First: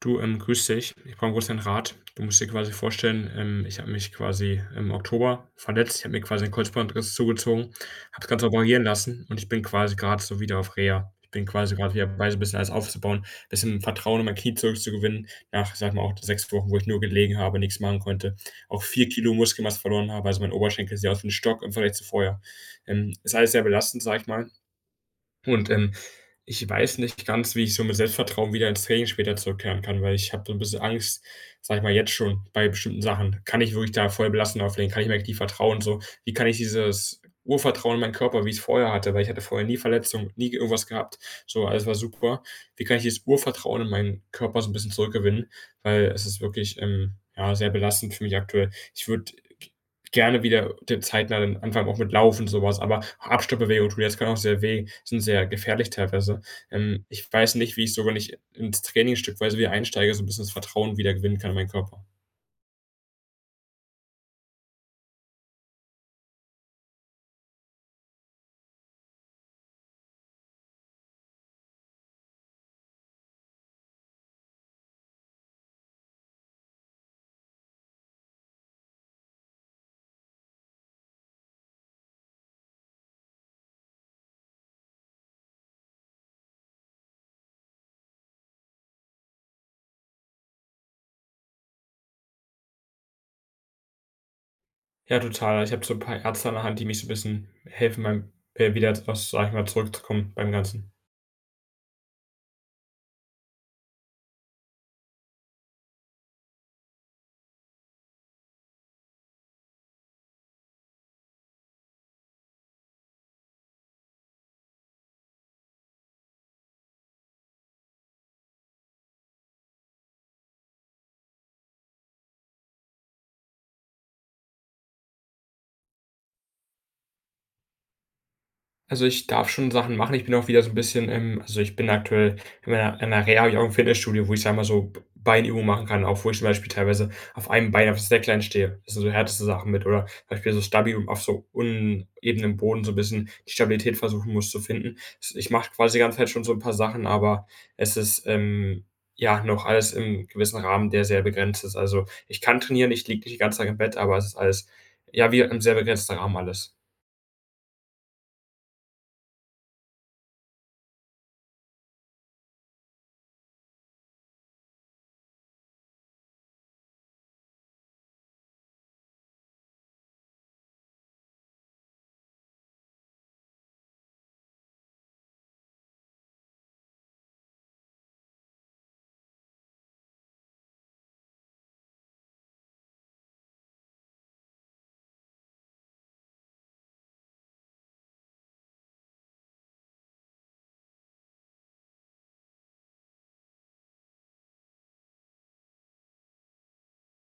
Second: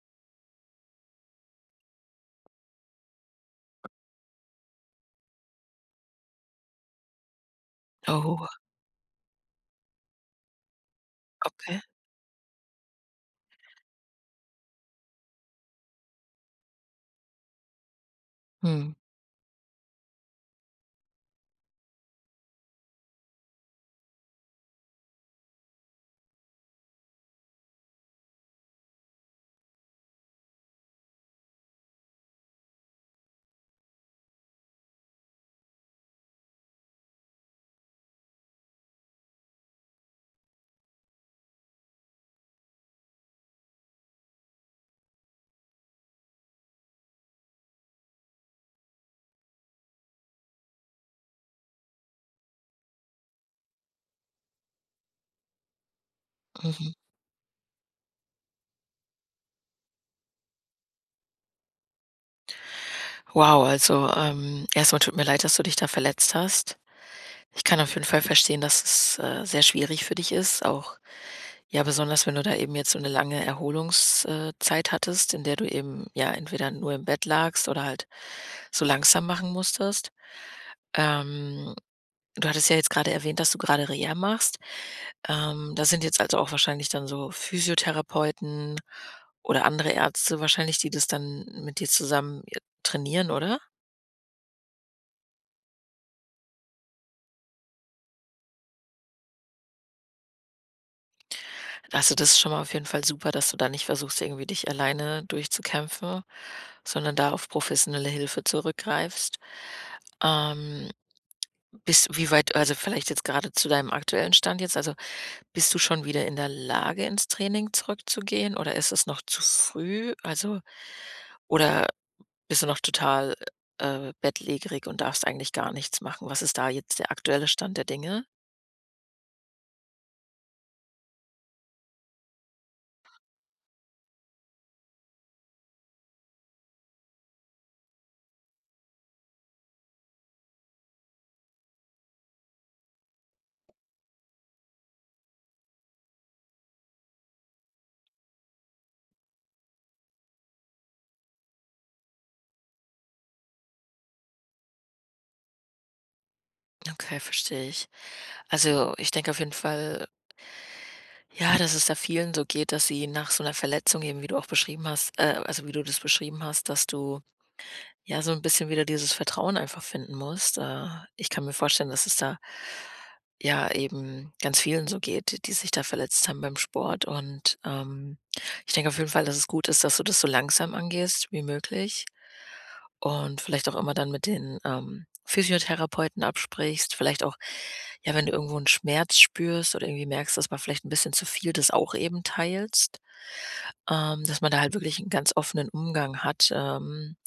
Du, grüß dich. Ich brauche 'n bisschen Rat. Du musst dir quasi vorstellen, ich habe mich quasi im Oktober verletzt. Ich habe mir quasi einen Kreuzbandriss zugezogen, habe es ganz Oh, operieren lassen und ich bin quasi gerade so wieder auf Reha. Ich bin quasi okay. gerade wieder dabei, so ein bisschen alles aufzubauen, ein bisschen Vertrauen in mein Knie zurückzugewinnen nach, sag mal, auch 6 Wochen, wo ich nur gelegen habe, nichts machen konnte, auch Mhm, 4 kg Muskelmasse verloren habe. Also, mein Oberschenkel sieht aus wie ein Stock im Vergleich zu vorher. Ist alles sehr belastend, sag ich mal. Und, ich weiß nicht ganz, wie ich so mit Selbstvertrauen wieder ins Training später zurückkehren kann, weil ich habe so ein bisschen Angst, sage ich mal, jetzt schon bei bestimmten Sachen. Kann ich wirklich da voll belassen auflegen? Kann ich mir eigentlich vertrauen so? Wie kann ich dieses Urvertrauen in meinen Körper, wie ich es vorher hatte, weil ich hatte vorher nie Verletzungen, nie irgendwas gehabt. So, alles war super. Wie kann ich dieses Urvertrauen in meinen Körper so ein bisschen zurückgewinnen? Weil es ist wirklich, ja, sehr belastend für mich aktuell. Ich würde gerne wieder den zeitnah den Anfang auch mit Laufen und sowas, aber Abstoppbewegungen tun, das kann auch sehr weh, sind sehr gefährlich teilweise. mhm. Ich weiß nicht, wie ich so, wenn ich ins Training stückweise wieder einsteige, so ein bisschen das Vertrauen wieder gewinnen kann in meinen Körper. Wow, also, erst tut mir leid, dass du dich da verletzt hast. Ich kann auf jeden Fall verstehen, dass es, sehr schwierig für dich ist, auch ja, besonders wenn du da eben jetzt so eine lange Erholungszeit hattest, in der du eben, ja, entweder nur im Bett lagst oder halt so langsam machen musstest. Ähm Du hattest ja jetzt gerade erwähnt, dass du gerade Reha machst. Da sind jetzt also auch wahrscheinlich dann so Physiotherapeuten oder andere Ärzte wahrscheinlich, die das dann mit dir zusammen, trainieren, oder? Ja, total. Ich habe so ein paar Ärzte an der Hand, die mich so ein bisschen helfen beim wieder aus, sag ich mal, zurückzukommen beim Ganzen. Also, das ist schon mal auf jeden Fall super, dass du da nicht versuchst, irgendwie dich alleine durchzukämpfen, sondern da auf professionelle Hilfe zurückgreifst. Ähm, Bis wie weit also, vielleicht jetzt gerade zu deinem aktuellen Stand jetzt, also, bist du schon wieder in der Lage, ins Training zurückzugehen oder ist es noch zu früh? Also, oder bist du noch total, bettlägerig und darfst eigentlich gar nichts machen. Was ist da jetzt der aktuelle Stand der Dinge? Also, ich darf schon Sachen machen. Ich bin auch wieder so ein bisschen also, ich bin aktuell in meiner in 'ner Reha habe ich auch ein Fitnessstudio, wo ich, sag mal, so B Beinübungen machen kann, auch wo ich zum Beispiel teilweise auf einem Bein auf das Slackline stehe. Das sind so härteste Sachen mit oder zum Beispiel so stabil auf so unebenem Boden so ein bisschen die Stabilität versuchen muss zu finden. S Ich mache quasi die ganze Zeit schon so ein paar Sachen, aber es ist, ja, noch alles im gewissen Rahmen, der sehr begrenzt ist. Also, ich kann trainieren, ich liege nicht den ganzen Tag im Bett, aber es ist alles, ja, wie im sehr begrenzten Rahmen alles. Okay, verstehe ich. Also, ich denke auf jeden Fall, ja, dass es da vielen so geht, dass sie nach so einer Verletzung eben, wie du auch beschrieben hast also, wie du das beschrieben hast, dass du, ja, so ein bisschen wieder dieses Vertrauen einfach finden musst. Ich kann mir vorstellen, dass es da, ja, eben ganz vielen so geht, die sich da verletzt haben beim Sport und, ich denke auf jeden Fall, dass es gut ist, dass du das so langsam angehst wie möglich. Und vielleicht auch immer dann mit den, Physiotherapeuten absprichst, vielleicht auch, ja, wenn du irgendwo einen Schmerz spürst oder irgendwie merkst, dass man vielleicht ein bisschen zu viel, das auch eben teilst, dass man da halt wirklich einen ganz offenen Umgang hat,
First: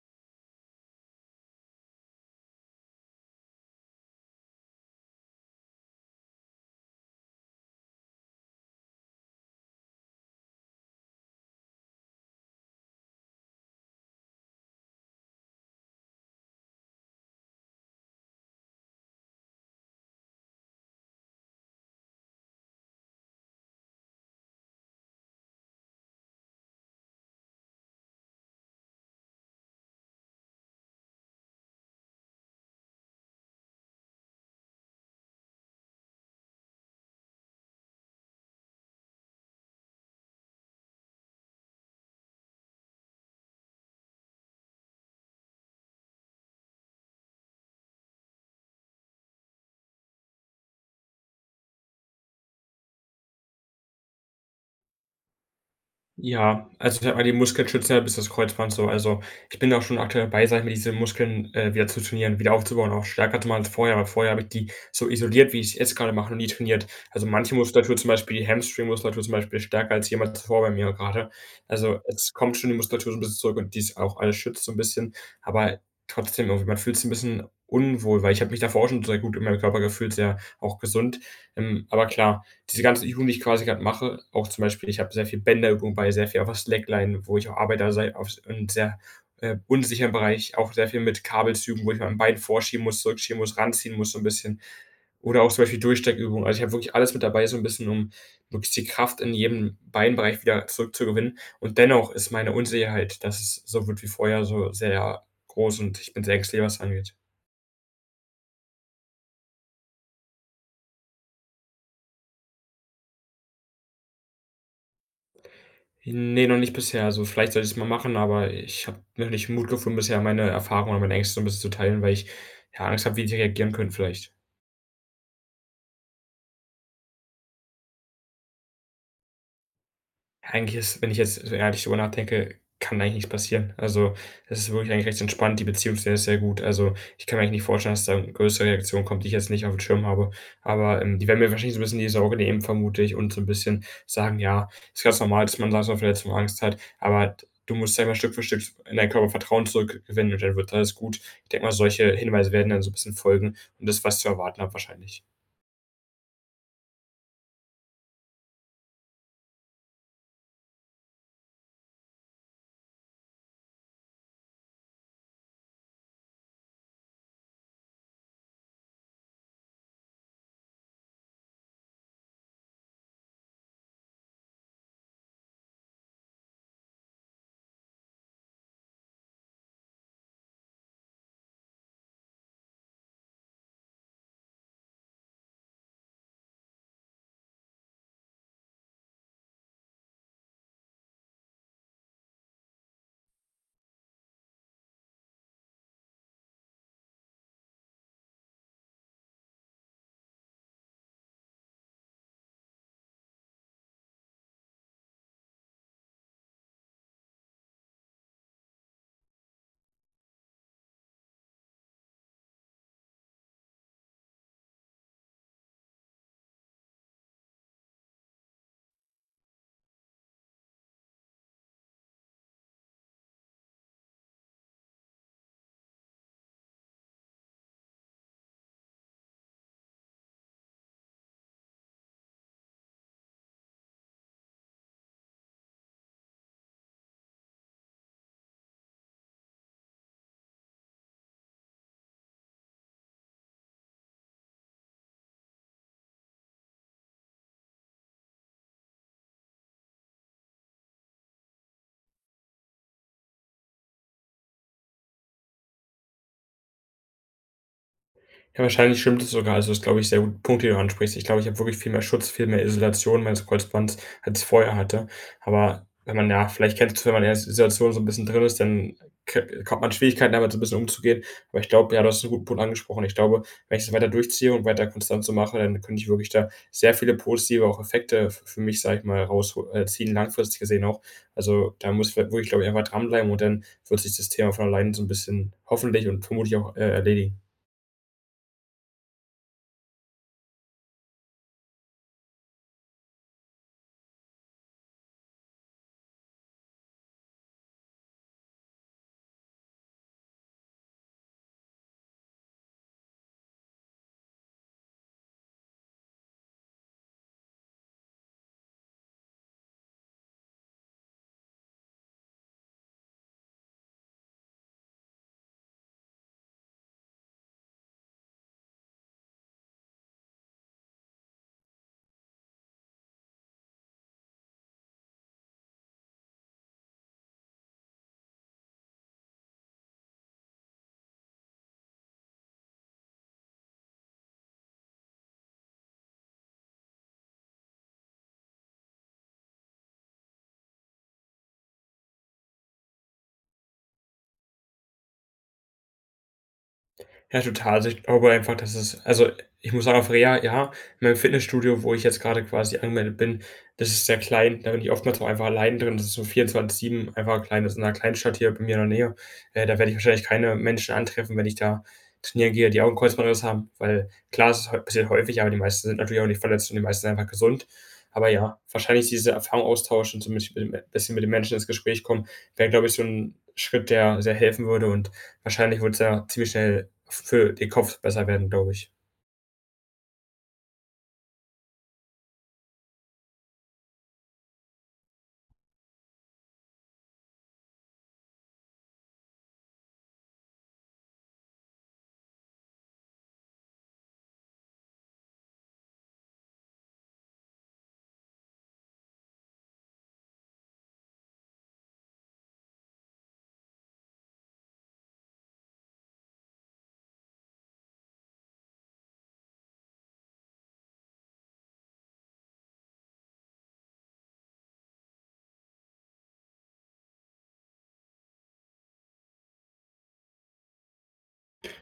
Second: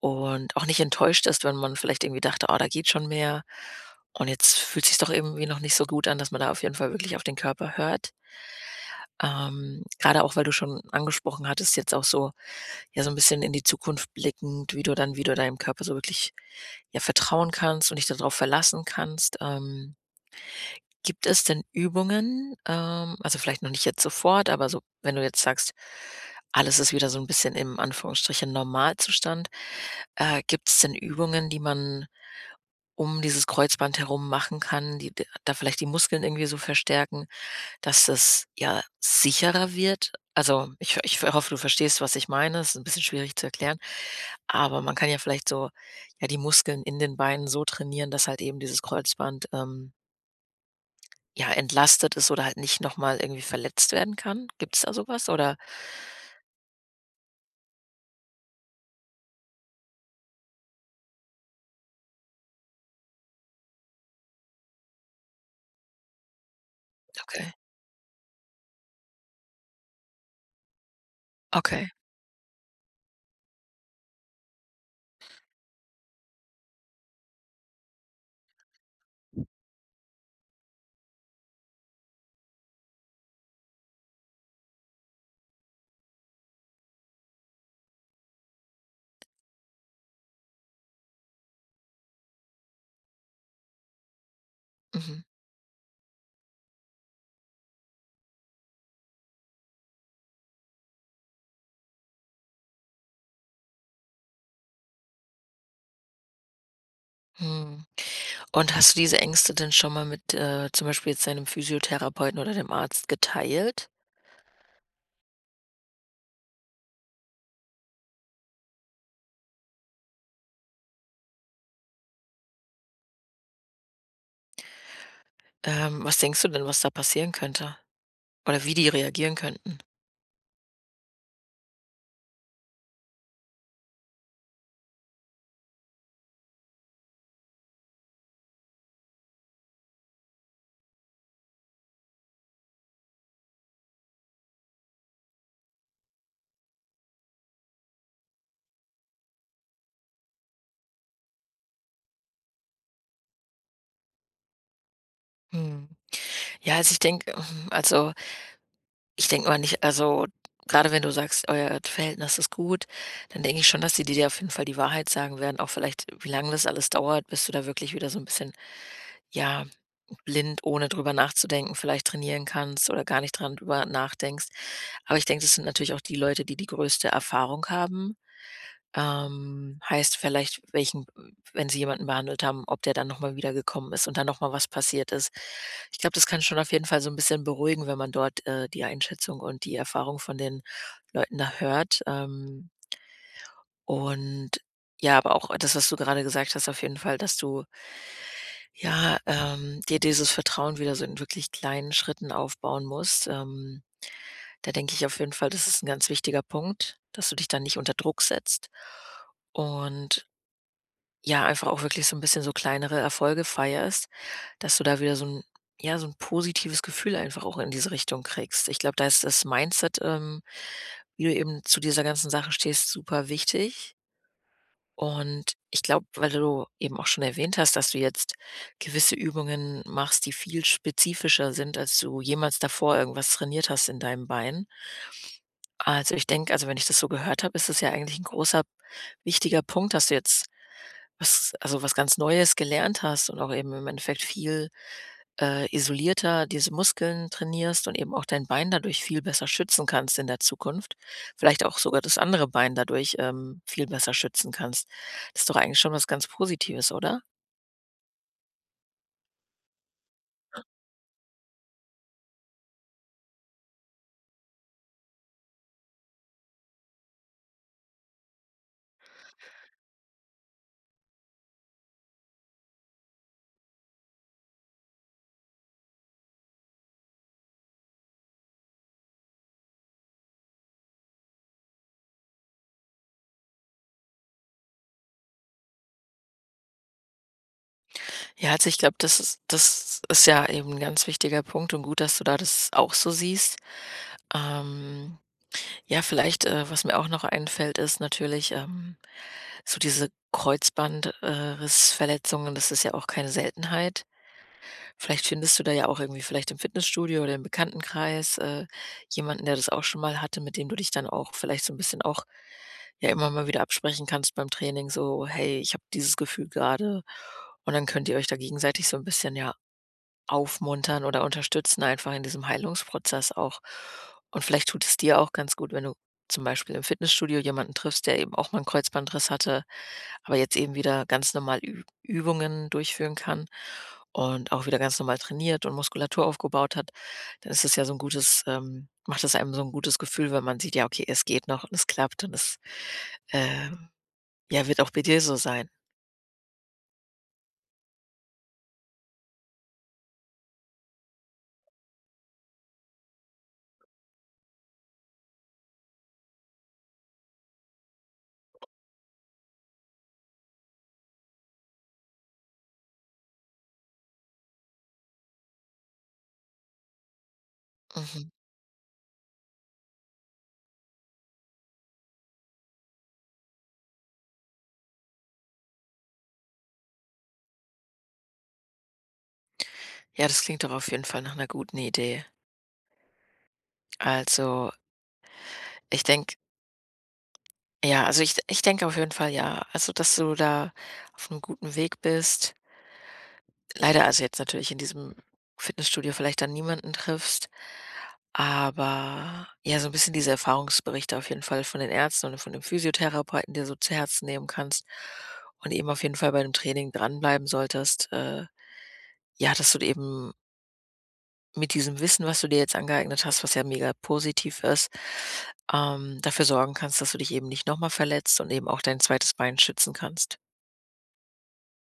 und auch nicht enttäuscht ist, wenn man vielleicht irgendwie dachte: "Oh, da geht schon mehr und jetzt fühlt sich's doch irgendwie noch nicht so gut an", dass man da auf jeden Fall wirklich auf den Körper hört. Grade auch, weil du schon angesprochen hattest, jetzt auch so ja, so ein bisschen in die Zukunft blickend, wie du dann wie du deinem Körper so wirklich, ja, vertrauen kannst und dich darauf verlassen kannst. Gibt es denn Übungen, also, vielleicht noch nicht jetzt sofort, aber so, wenn du jetzt sagst, alles ist wieder so ein bisschen im Anführungsstrichen Normalzustand, gibt es denn Übungen, die man um dieses Kreuzband herum machen kann, die d da vielleicht die Muskeln irgendwie so verstärken? Dass es ja sicherer wird. Also, ich hoffe, du verstehst, was ich meine. Es ist ein bisschen schwierig zu erklären, aber man kann ja vielleicht so, ja, die Muskeln in den Beinen so trainieren, dass halt eben dieses Kreuzband, ja, entlastet ist oder halt nicht noch mal irgendwie verletzt werden kann. Gibt's da so was oder? Ja, also ich habe mal, die Muskeln schützen ja bis das Kreuzband so. Also, ich bin auch schon aktuell dabei, sage ich mal, diese Muskeln, wieder zu trainieren, wieder aufzubauen, auch stärker zu machen als vorher, weil vorher habe ich die so isoliert, wie ich es jetzt gerade mache, noch nie trainiert. Also, Okay, manche Muskulatur, zum Beispiel die Hamstring-Muskulatur zum Beispiel, ist stärker als jemals zuvor bei mir gerade. okay. Also, es kommt schon die Muskulatur so 'n bisschen zurück und die ist auch alles schützt so ein bisschen, aber trotzdem irgendwie, man fühlt sich ein bisschen unwohl, weil ich habe mich davor auch schon sehr gut in meinem Körper gefühlt, sehr auch gesund. Aber klar, diese ganzen Übungen, die ich quasi gerade mache, auch zum Beispiel ich habe sehr viel Bänderübung bei, sehr viel auf der Slackline, wo ich auch arbeite, sei auf in sehr, unsicheren Bereich, auch sehr viel mit Kabelzügen, wo ich mein Bein vorschieben muss, zurückschieben muss, ranziehen muss so ein bisschen. Mhm. Oder auch zum Beispiel Durchsteckübungen. Also, ich habe wirklich alles mit dabei so ein bisschen, um wirklich die Kraft in jedem Beinbereich wieder zurückzugewinnen. Und dennoch ist meine Unsicherheit, dass es so wird wie vorher, so sehr groß und ich bin sehr ängstlich, was angeht. Mhm. Und hast du diese Ängste denn schon mal mit, zum Beispiel jetzt deinem Physiotherapeuten oder dem Arzt geteilt? Ne, noch nicht bisher. Also, vielleicht sollte ich's mal machen, aber ich habe noch nicht den Mut gefunden, bisher meine Erfahrungen und meine Ängste so 'n bisschen zu teilen, weil ich, ja, Angst habe, wie die reagieren können vielleicht. Was denkst du denn, was da passieren könnte? Oder wie die reagieren könnten? Eigentlich ist, wenn ich jetzt so ehrlich drüber nachdenke, kann eigentlich nichts passieren. Also, das ist wirklich eigentlich recht entspannt. Die Beziehung ist sehr, sehr gut. Also, ich kann mir eigentlich nicht vorstellen, dass da eine größere Reaktion kommt, die ich jetzt nicht auf dem Schirm habe. Aber, die werden mir wahrscheinlich so ein bisschen die Sorge nehmen, vermute ich, und so ein bisschen sagen: „Ja, ist ganz normal, dass man da so 'ne Verletzung Angst hat, aber du musst selber Stück für Stück in deinen Körper Vertrauen zurückgewinnen und dann wird alles gut.“ Ich denke mal, solche Hinweise werden dann so ein bisschen folgen und das, was ich zu erwarten habe wahrscheinlich. Mhm. Ja, also ich denke, also ich denke mal nicht also, gerade wenn du sagst, euer Verhältnis ist gut, dann denke ich schon, dass die dir auf jeden Fall die Wahrheit sagen werden, auch vielleicht, wie lange das alles dauert, bis du da wirklich wieder so ein bisschen, ja, blind, ohne drüber nachzudenken, vielleicht trainieren kannst oder gar nicht dran drüber nachdenkst. Aber ich denke, das sind natürlich auch die Leute, die die größte Erfahrung haben heißt vielleicht, welchen wenn sie jemanden behandelt haben, ob der dann noch mal wiedergekommen ist und dann noch mal was passiert ist. Ich glaube, das kann schon auf jeden Fall so ein bisschen beruhigen, wenn man dort, die Einschätzung und die Erfahrung von den Leuten da hört. Und ja, aber auch das, was du gerade gesagt hast, auf jeden Fall, dass du, ja, dir dieses Vertrauen wieder so in wirklich kleinen Schritten aufbauen musst. Da denke ich auf jeden Fall, das ist ein ganz wichtiger Punkt, dass du dich dann nicht unter Druck setzt und ja, einfach auch wirklich so ein bisschen so kleinere Erfolge feierst, dass du da wieder so ein ja, so ein positives Gefühl einfach auch in diese Richtung kriegst. Ich glaube, da ist das Mindset, wie du eben zu dieser ganzen Sache stehst, super wichtig. Und ich glaube, weil du eben auch schon erwähnt hast, dass du jetzt gewisse Übungen machst, die viel spezifischer sind, als du jemals davor irgendwas trainiert hast in deinem Bein. Also, ich denke also, wenn ich das so gehört habe, ist es ja eigentlich ein großer, wichtiger Punkt, dass du jetzt was also, was ganz Neues gelernt hast und auch eben im Endeffekt viel, isolierter diese Muskeln trainierst und eben auch dein Bein dadurch viel besser schützen kannst in der Zukunft. Vielleicht auch sogar das andere Bein dadurch, viel besser schützen kannst. Das ist doch eigentlich schon was ganz Positives, oder? Ja, wahrscheinlich stimmt es sogar. Also, das ist, glaube ich, sehr gut Punkt, den du ansprichst. Ich glaube, ich habe wirklich viel mehr Schutz, viel mehr Isolation meines Kreuzbands, als ich vorher hatte. Aber wenn man ja, vielleicht kennst du's, wenn man in der Situation so ein bisschen drin ist, dann ke kommt man Schwierigkeiten, damit so ein bisschen umzugehen. Aber ich glaube, ja, du hast einen guten Punkt angesprochen. Ich glaube, wenn ich das weiter durchziehe und weiter konstant so mache, dann könnte ich wirklich da sehr viele positive auch Effekte f für mich, sage ich mal, rausho ziehen, langfristig gesehen auch. Also, da muss ich halt wirklich, glaube ich, einfach dranbleiben und dann wird sich das Thema von alleine so ein bisschen hoffentlich und vermutlich auch, erledigen. Ja, also, ich glaube, das ist ja eben ein ganz wichtiger Punkt und gut, dass du da das auch so siehst. Ähm Ja, vielleicht, was mir auch noch einfällt, ist natürlich, so diese Kreuzbandrissverletzungen. Das ist ja auch keine Seltenheit. Vielleicht findest du da ja auch irgendwie vielleicht im Fitnessstudio oder im Bekanntenkreis jemanden, der das auch schon mal hatte, mit dem du dich dann auch vielleicht so ein bisschen auch ja immer mal wieder absprechen kannst beim Training, so: „Hey, ich habe dieses Gefühl gerade" und dann könnt ihr euch da gegenseitig so ein bisschen, ja, aufmuntern oder unterstützen einfach in diesem Heilungsprozess auch. Und vielleicht tut es dir auch ganz gut, wenn du zum Beispiel im Fitnessstudio jemanden triffst, der eben auch mal 'n Kreuzbandriss hatte, aber jetzt eben wieder ganz normal Ü Übungen durchführen kann und auch wieder ganz normal trainiert und Muskulatur aufgebaut hat. Dann ist es ja so ein gutes macht es einem so ein gutes Gefühl, wenn man sieht: „Ja, okay, es geht noch und es klappt und es, äh, ja, wird auch bei dir so sein." Ja, total. Also, ich glaube einfach, dass es also, ich muss sagen, auf Reha, ja, in meinem Fitnessstudio, wo ich jetzt gerade quasi angemeldet bin, das ist sehr klein. Da bin ich oftmals auch einfach allein drin. Das ist so 24/7 einfach klein das ist in 'ner Kleinstadt hier bei mir in der Nähe. Da werde ich wahrscheinlich keine Menschen antreffen, wenn ich da trainieren gehe, die auch 'n Kreuzbandriss haben, weil klar, es ist häu passiert häufig, aber die meisten sind natürlich auch nicht verletzt und die meisten sind einfach gesund. Aber Mhm. ja, wahrscheinlich diese Erfahrung austauschen, so mit bisschen mit den Menschen ins Gespräch kommen, wäre, glaube ich, so ein Schritt, der sehr helfen würde und wahrscheinlich würde es ja ziemlich schnell für den Kopf besser werden, glaube ich. Ja, das klingt doch auf jeden Fall nach einer guten Idee. Also, ich denke, ja, also ich denke auf jeden Fall ja. Also, dass du da auf einem guten Weg bist. Leider also jetzt natürlich in diesem Fitnessstudio vielleicht dann niemanden triffst, aber ja, so ein bisschen diese Erfahrungsberichte auf jeden Fall von den Ärzten und von dem Physiotherapeuten dir so zu Herzen nehmen kannst und eben auf jeden Fall bei dem Training dranbleiben solltest. Ja, dass du eben mit diesem Wissen, was du dir jetzt angeeignet hast, was ja mega positiv ist, dafür sorgen kannst, dass du dich eben nicht noch mal verletzt und eben auch dein zweites Bein schützen kannst.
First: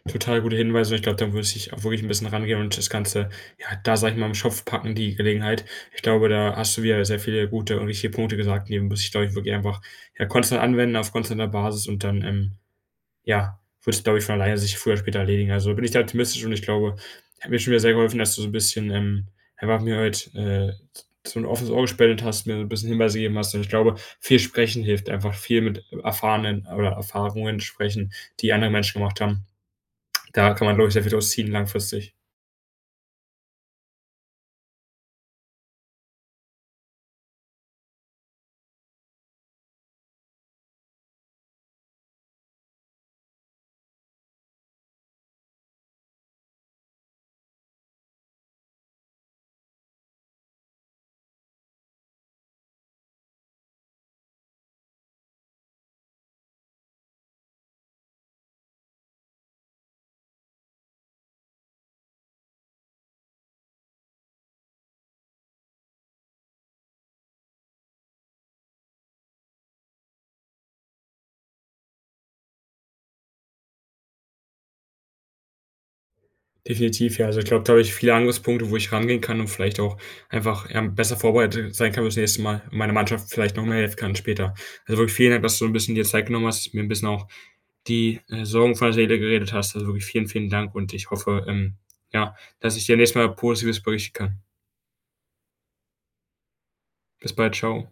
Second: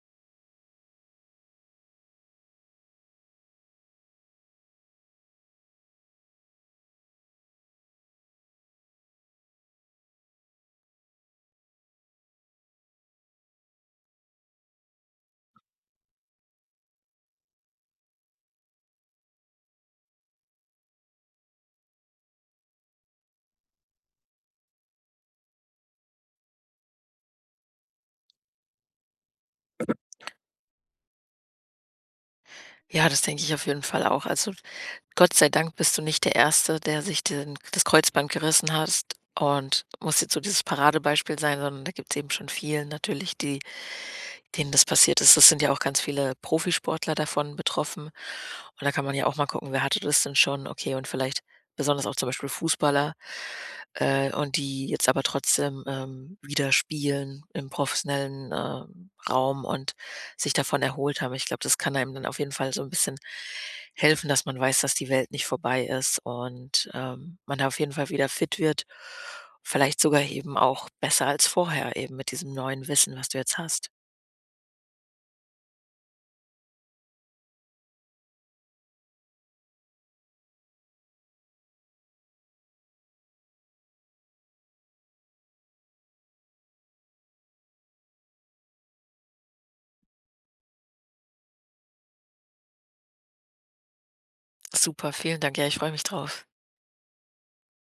Total gute Hinweise. Ich glaube, da muss ich auch wirklich ein bisschen rangehen und das Ganze, ja, da sage ich mal, im Schopf packen, die Gelegenheit. Ich glaube, da hast du wieder sehr viele gute und richtige Punkte gesagt, die muss ich, glaube ich, wirklich einfach, ja, konstant anwenden auf konstanter Basis und dann, ja, wird es, glaube ich, von alleine sich früher oder später erledigen. Also bin ich da optimistisch und ich glaube, hat mir schon wieder sehr geholfen, dass du so ein bisschen, einfach mir heute, so ein offenes Ohr gespendet hast, mir so ein bisschen Hinweise gegeben hast. Und ich glaube, viel sprechen hilft einfach, viel mit erfahrenen oder Erfahrungen sprechen, die andere Menschen gemacht haben. Da kann man, glaube ich, sehr viel draus ziehen langfristig. Ja, das denke ich auf jeden Fall auch. Also Gott sei Dank bist du nicht der Erste, der sich den, das Kreuzband gerissen hast und muss jetzt so dieses Paradebeispiel sein, sondern da gibt es eben schon vielen natürlich, die denen das passiert ist. Es sind ja auch ganz viele Profisportler davon betroffen. Und da kann man ja auch mal gucken, wer hatte das denn schon? Okay, und vielleicht besonders auch zum Beispiel Fußballer, und die jetzt aber trotzdem, wieder spielen im professionellen, Raum und sich davon erholt haben. Ich glaube, das kann einem dann auf jeden Fall so ein bisschen helfen, dass man weiß, dass die Welt nicht vorbei ist und, man da auf jeden Fall wieder fit wird. Vielleicht sogar eben auch besser als vorher eben mit diesem neuen Wissen, was du jetzt hast. Definitiv, ja. Also, ich glaube, da habe ich viele Angriffspunkte, wo ich rangehen kann und vielleicht auch einfach, ja, besser vorbereitet sein kann fürs nächste Mal und meiner Mannschaft vielleicht noch mehr helfen kann später. Also, wirklich vielen Dank, dass du ein bisschen dir Zeit genommen hast, mir ein bisschen auch die, Sorgen von der Seele geredet hast. Also, wirklich vielen, vielen Dank und ich hoffe, ja, dass ich dir nächstes Mal Positives berichten kann. Super, vielen Dank. Ja, ich freue mich drauf. Bis bald, ciao.